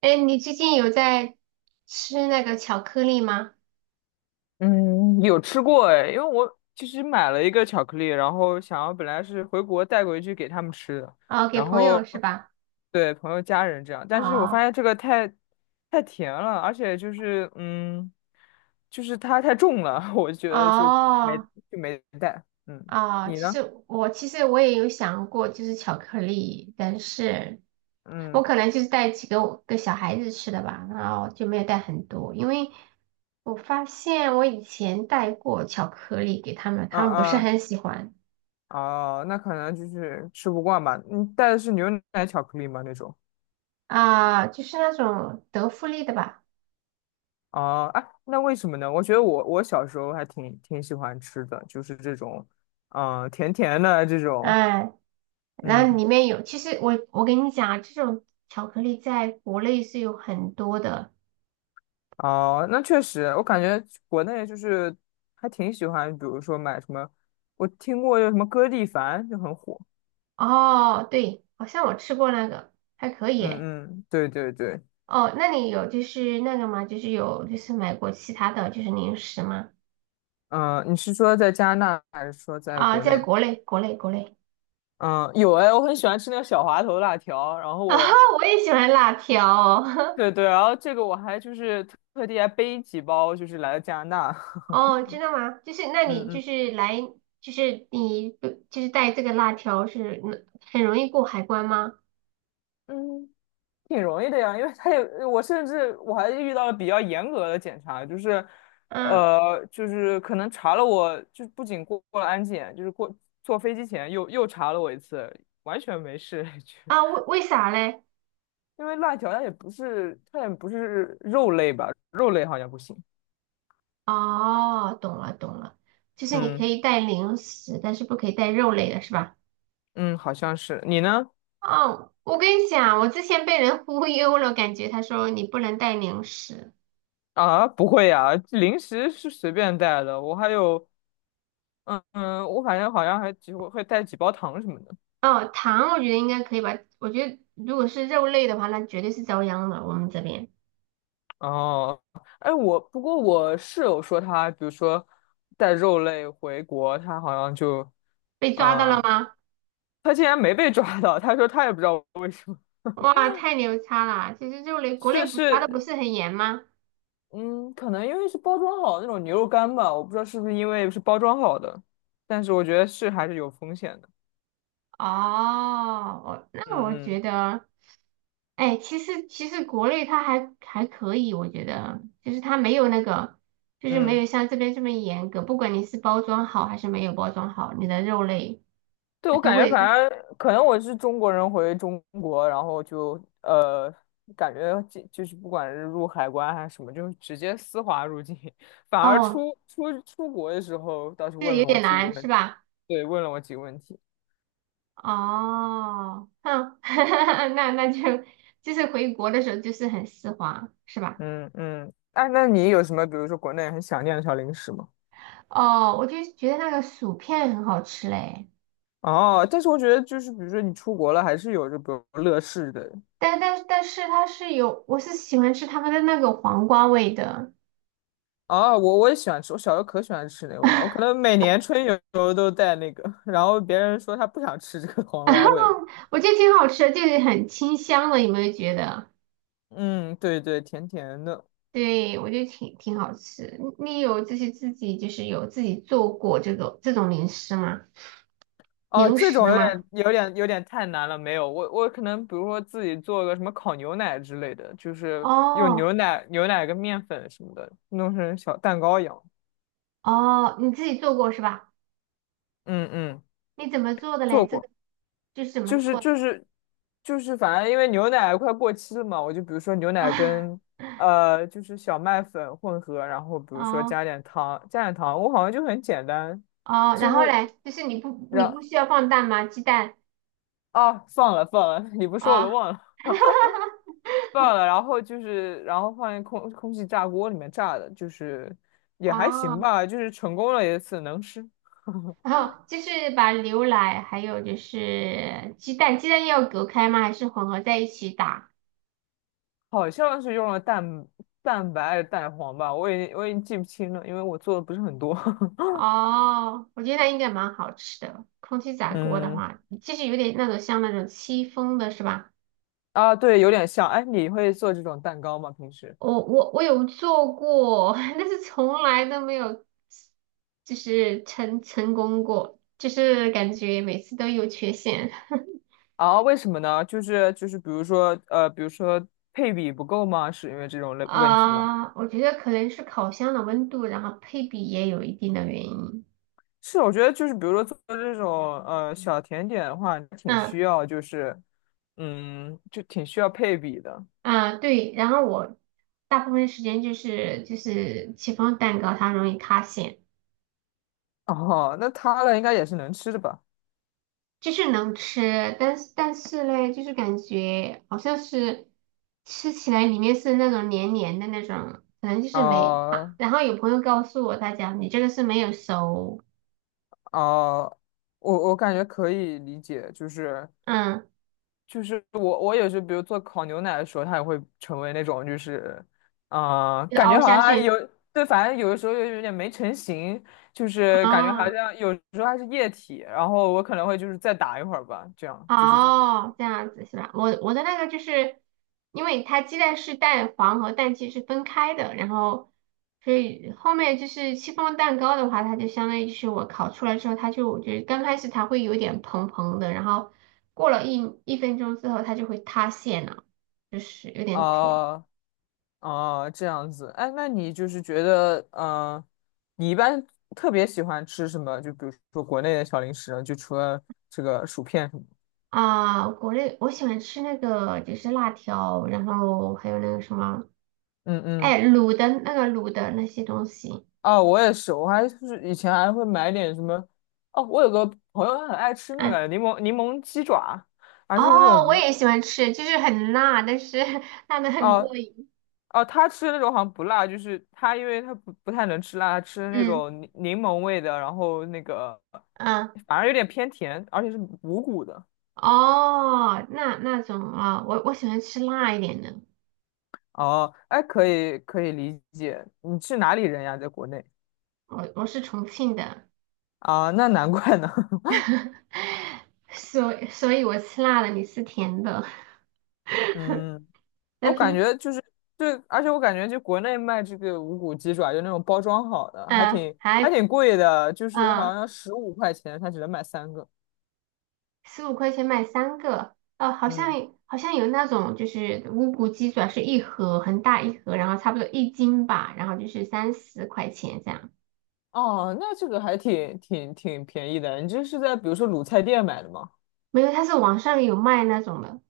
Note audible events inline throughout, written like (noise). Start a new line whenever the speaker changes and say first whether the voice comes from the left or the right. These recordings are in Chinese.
right: 哎，你最近有在吃那个巧克力吗？
left: 嗯，有吃过。哎，因为我其实买了一个巧克力，然后本来是回国带回去给他们吃的，
right: 哦，给
left: 然
right: 朋友
left: 后
right: 是吧？
left: 对朋友家人这样，但是我发
right: 哦
left: 现这个太甜了，而且就是它太重了，(laughs) 我觉得
right: 哦
left: 就没带。嗯，
right: 哦，
left: 你
right: 其
left: 呢？
right: 实我其实我也有想过，就是巧克力，但是我
left: 嗯
right: 可能就是带几个我给小孩子吃的吧，然后就没有带很多，因为我发现我以前带过巧克力给他们，他
left: 嗯
right: 们不是
left: 嗯，
right: 很喜欢。
left: 哦，那可能就是吃不惯吧。你带的是牛奶巧克力吗？那种？
right: 啊，就是那种德芙类的吧。
left: 啊啊，那为什么呢？我觉得我小时候还挺喜欢吃的，就是这种，嗯、甜甜的这种，
right: 哎。然后
left: 嗯。
right: 里面有，其实我跟你讲啊，这种巧克力在国内是有很多的。
left: 哦、那确实，我感觉国内就是还挺喜欢，比如说买什么，我听过有什么歌地凡就很火，
right: 哦，对，好像我吃过那个，还可以诶。
left: 嗯嗯，对对对。
right: 哦，那你有就是那个吗？就是有就是买过其他的就是零食吗？
left: 嗯、你是说在加拿大还是说在
right: 啊，
left: 国
right: 在
left: 内？
right: 国内，国内，国内。
left: 嗯，有哎，我很喜欢吃那个小滑头辣条，然后
right: (laughs) 啊，
left: 我，
right: 我也喜欢辣条。
left: 对对，然后这个我还就是特地还背几包，就是来了加拿大，
right: 哦。(laughs) 知道吗？就是那
left: (laughs) 嗯
right: 你就
left: 嗯。
right: 是来就是你就是带这个辣条是很容易过海关吗？
left: 嗯，挺容易的呀，因为他也，我甚至我还遇到了比较严格的检查，就是，
right: 嗯。
left: 就是可能查了我，就不仅过了安检，就是过坐飞机前又查了我一次，完全没事，(laughs) 就
right: 啊，为为啥嘞？
left: 因为辣条它也不是肉类吧，肉类好像不行。
right: 哦，懂了懂了，就是你可
left: 嗯
right: 以带零食，但是不可以带肉类的是吧？
left: 嗯，好像是，你呢？
right: 哦，我跟你讲，我之前被人 (laughs) 忽悠了，感觉他说你不能带零食。
left: 啊，不会呀，零食是随便带的，我还有，嗯嗯，我反正好像还会带几包糖什么的。
right: 哦，糖我觉得应该可以吧，我觉得如果是肉类的话，那绝对是遭殃了。我们这边
left: 哦，哎，不过我室友说他，比如说带肉类回国，他好像就，
right: 被抓到了
left: 嗯，
right: 吗？
left: 他竟然没被抓到，他说他也不知道为什么。
right: 哇，太牛叉了！其实肉类国
left: 是
right: 内不查的不
left: 是，
right: 是很严吗？
left: 嗯，可能因为是包装好的那种牛肉干吧，我不知道是不是因为是包装好的，但是我觉得是还是有风险的。
right: 哦，我那我
left: 嗯嗯
right: 觉得，哎，其实国内它还可以，我觉得就是它没有那个，就是没
left: 嗯。
right: 有像这边这么严格，不管你是包装好还是没有包装好，你的肉类
left: 对，
right: 它
left: 我
right: 都
left: 感觉
right: 会。
left: 反正可能我是中国人回中国，然后就感觉就是不管是入海关还是什么，就直接丝滑入境。(laughs) 反而
right: 哦，
left: 出国的时候，倒是
right: 这
left: 问
right: 有
left: 了我
right: 点
left: 几个
right: 难
left: 问
right: 是
left: 题。
right: 吧？
left: 对，问了我几个问题。
right: 哦，哼，(laughs) 那那就就是回国的时候就是很丝滑是吧？
left: 嗯嗯，哎，那你有什么，比如说国内很想念的小零食吗？
right: 哦，我就觉得那个薯片很好吃嘞。
left: 哦，但是我觉得就是，比如说你出国了，还是有着比如乐事的。
right: 但是它是有，我是喜欢吃他们的那个黄瓜味的。
left: 啊，我也喜欢吃，我小时候可喜欢吃那个味道，我可能每年春游都带那个，(laughs) 然后别人说他不想吃这个黄瓜味了。
right: (laughs) 我觉得挺好吃的，就是很清香的，有没有觉得？
left: 嗯，对对，甜甜的。
right: 对，我觉得挺好吃。你你有就是自己就是有自己做过这种零食吗？
left: 哦，
right: 零
left: 这
right: 食
left: 种
right: 吗？
left: 有点太难了，没有，我可能比如说自己做个什么烤牛奶之类的，就是用
right: 哦。
left: 牛奶跟面粉什么的弄成小蛋糕一样。
right: 哦，你自己做过是吧？
left: 嗯嗯，
right: 你怎么做的嘞？
left: 做
right: 这个
left: 过。
right: 就是怎么
left: 就是
right: 做
left: 就
right: 的
left: 是就是，反正因为牛奶快过期了嘛，我就比如说牛奶
right: 啊？
left: 跟就是小麦粉混合，然后
right: (laughs)
left: 比如说
right: 哦。
left: 加点糖，加点糖，我好像就很简单，
right: 哦，
left: 几
right: 然后
left: 乎
right: 嘞，就是你不你不
left: 然
right: 需要放蛋吗？鸡蛋？
left: 啊放了放了，(laughs) 你不说我都
right: 啊。
left: 忘了放了，然后就是然后放进空气炸锅里面炸的，就是也还行
right: 哦。
left: 吧，就是成功了一次能吃，
right: 然后就是把牛奶还有就是鸡蛋，鸡蛋要隔开吗？还是混合在一起打？
left: (laughs) 好像是用了蛋白还是蛋黄吧，我已经记不清了，因为我做的不是很多，
right: 哦，我觉得那应该蛮好吃的。空气炸
left: (laughs)
right: 锅的
left: 嗯。
right: 话，就是有点那种像那种戚风的是吧？
left: 啊，对，有点像。哎，你会做这种蛋糕吗？平时？
right: 我有做过，(laughs) 但是从来都没有就是功过，就是感觉每次都有缺陷。(laughs)
left: 啊，为什么呢？就是，比如说比如说配比不够吗？是因为这种类问题吗？
right: 啊，我觉得可能是烤箱的温度，然后配比也有一定的原因。
left: 是，我觉得就是，比如说做这种小甜点的话，挺
right: 嗯。
left: 需要就是嗯，就挺需要配比的。
right: 啊，对，然后我大部分时间就是戚风蛋糕，它容易塌陷，
left: 哦，那它的应该也是能吃的吧？
right: 就是能吃，但是但是嘞，就是感觉好像是吃起来里面是那种黏黏的那种，可能就是没啊。
left: 啊
right: 然后有朋友告诉我，他讲你这个是没有熟。
left: 啊，我感觉可以理解，就是
right: 嗯，
left: 我也是，比如做烤牛奶的时候，它也会成为那种就是，嗯、
right: 就
left: 感
right: 凹
left: 觉好
right: 下
left: 像还有
right: 去
left: 对，反正有的时候又有点没成型，就是感觉好
right: 啊。
left: 像有时候还是液体，然后我可能会就是再打一会儿吧，这样就是在。
right: 哦，这样子是吧？我我的那个就是，因为它鸡蛋是蛋黄和蛋清是分开的，然后所以后面就是戚风蛋糕的话，它就相当于就是我烤出来之后，它就就觉得刚开始它会有点蓬蓬的，然后过了一分钟之后，它就会塌陷了，就是有点苦
left: 啊啊、这样子。哎，那你就是觉得，嗯、你一般特别喜欢吃什么？就比如说国内的小零食呢就除了这个薯片什么的，
right: 啊。国内我喜欢吃那个就是辣条，然后还有那个什么，
left: 嗯嗯。
right: 哎，卤的那个卤的那些东西。
left: 哦，我也是，我还就是以前还会买点什么，哦，我有个朋友他很爱吃那
right: 嗯。
left: 个柠檬鸡爪，还是那种
right: 哦，我
left: 无。
right: 也喜欢吃，就是很辣，但是 (laughs) 辣的很过
left: 哦
right: 瘾。
left: 哦，他吃的那种好像不辣，就是他因为他不太能吃辣，他吃的那
right: 嗯
left: 种柠檬味的，然后那个
right: 嗯。
left: 反而有点偏甜，而且是无骨的。
right: 哦，那那种啊、我我喜欢吃辣一点的。
left: 哦，哎，可以理解，你是哪里人呀？在国内。
right: 我我是重庆的。
left: 啊，那难怪呢。(laughs)
right: (laughs) 所以所以我吃辣的，你吃甜的。
left: 嗯。
right: (laughs) 那
left: 我感
right: 平
left: 觉就是对，而且我感觉就国内卖这个无骨鸡爪，就那种包装好的，
right: 嗯
left: 还
right: 还
left: 挺贵的，就是
right: 嗯
left: 好像15块钱，它只能买3个。
right: 十五块钱买三个，哦，好像
left: 嗯，
right: 好像有那种就是无骨鸡爪是一盒很大一盒，然后差不多一斤吧，然后就是三十块钱这样。
left: 哦，那这个还挺便宜的。你这是在比如说卤菜店买的吗？
right: 没有，它是网上有卖那种的。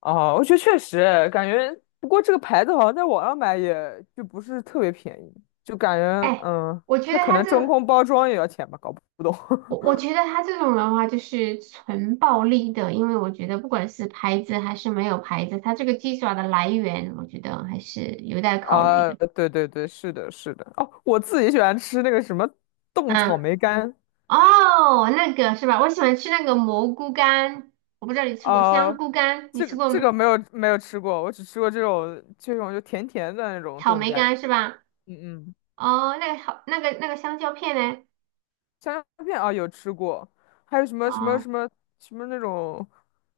left: 哦，我觉得确实感觉，不过这个牌子好像在网上买也就不是特别便宜，就感觉
right: 哎，
left: 嗯，
right: 我觉得
left: 它可
right: 他
left: 能
right: 这
left: 真
right: 个，
left: 空包装也要钱吧，搞不懂。
right: 我我觉得他这种的话就是纯暴力的，因为我觉得不管是牌子还是没有牌子，他这个鸡爪的来源，我觉得还是有待考虑
left: 啊，
right: 的。
left: 对对对，是的，是的。哦，我自己喜欢吃那个什么冻草
right: 嗯。
left: 莓干。
right: 哦，那个是吧？我喜欢吃那个蘑菇干，我不知道你吃过香
left: 啊，
right: 菇干，你
left: 这
right: 吃
left: 个
right: 过
left: 这
right: 没？
left: 个没有吃过，我只吃过这种就甜甜的那种
right: 草
left: 冻
right: 莓
left: 干。
right: 干是吧？
left: 嗯嗯，
right: 哦，那个好，那个那个香蕉片呢？
left: 香蕉片啊有吃过，还有
right: 哦。
left: 什么那种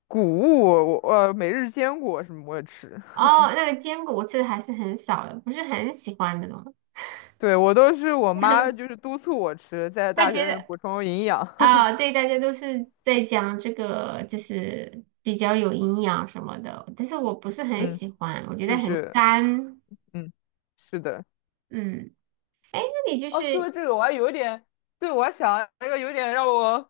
left: 谷物，我每日坚果什么我也吃。
right: 哦，那个坚果我吃的还是很少的，不是很喜欢那种。
left: 对，我都是我妈
right: (laughs)
left: 就是督促我吃，在
right: 他
left: 大
right: 觉
left: 学里
right: 得。
left: 补充营养。(laughs)
right: 啊，对，大家都是在讲这个，就是比较有营养什么的，但是我不是很
left: 嗯，
right: 喜欢，我觉得
left: 就
right: 很
left: 是
right: 干。
left: 嗯，是的。
right: 嗯，哎，那你就
left: 哦，说
right: 是
left: 到这个，我还有一点，对，我还想那个有点让我，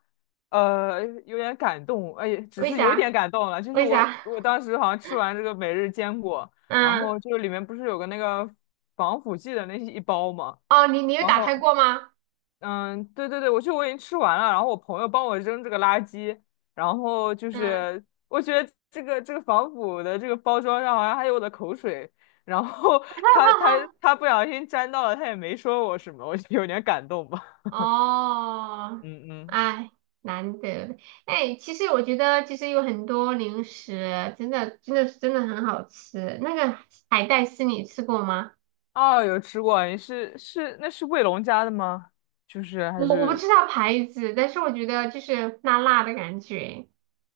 left: 有点感动，哎，只
right: 为
left: 是有一点
right: 啥？
left: 感动了，就是
right: 为
left: 我
right: 啥？
left: 我
right: (laughs)
left: 当时好像吃完这个每日坚果，然
right: 嗯，
left: 后就是里面不是有个那个防腐剂的那一包嘛，
right: 哦，你你有
left: 然
right: 打开
left: 后
right: 过吗？
left: 嗯，对对对，我已经吃完了，然后我朋友帮我扔这个垃圾，然后就
right: 嗯，
left: 是我觉得这个防腐的这个包装上好像还有我的口水。然后 (laughs)
right: 哈哈。
left: 他不小心沾到了，他也没说我什么，我就有点感动吧。
right: 哦，
left: 嗯嗯，
right: 哎，难得的。哎，其实我觉得其实有很多零食，真的真的很好吃。那个海带丝你吃过吗？
left: 哦，有吃过，你那是卫龙家的吗？就是
right: 我
left: 还
right: 我不
left: 是。
right: 知道牌子，但是我觉得就是辣辣的感觉。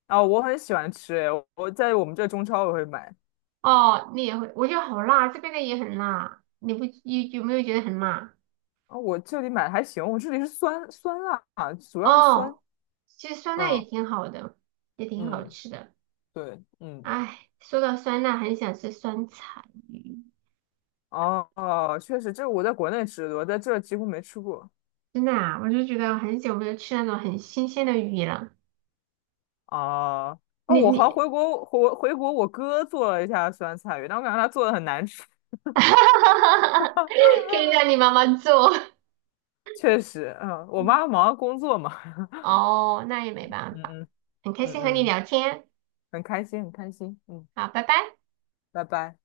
left: 啊，我很喜欢吃，诶，我在我们这中超我会买。
right: 哦，你也会，我觉得好辣，这边的也很辣。你不有有没有觉得很辣？
left: 啊，我这里买还行，我这里是酸酸辣，主要是酸，
right: 哦，其实酸辣也
left: 嗯
right: 挺好的，也挺好
left: 嗯，
right: 吃的。
left: 对，嗯。
right: 哎，说到酸辣，很想吃酸菜鱼。
left: 哦哦，确实，这我在国内吃的，我在这几乎没吃过。
right: 真的啊，我就觉得很久没有吃那种很新鲜的鱼了。
left: 啊啊，
right: 你
left: 我好像
right: 你，
left: 回国，我哥做了一下酸菜鱼，但我感觉他做的很难吃。
right: (laughs) 可以让你妈妈做。
left: 确实，嗯，我妈忙着工作嘛，
right: (laughs) 哦，那也没
left: (laughs)
right: 办
left: 嗯
right: 法。
left: 嗯
right: 很开
left: 嗯
right: 心和你
left: 嗯，
right: 聊天，
left: 很开心，很开心，嗯，
right: 好，拜拜。
left: 拜拜。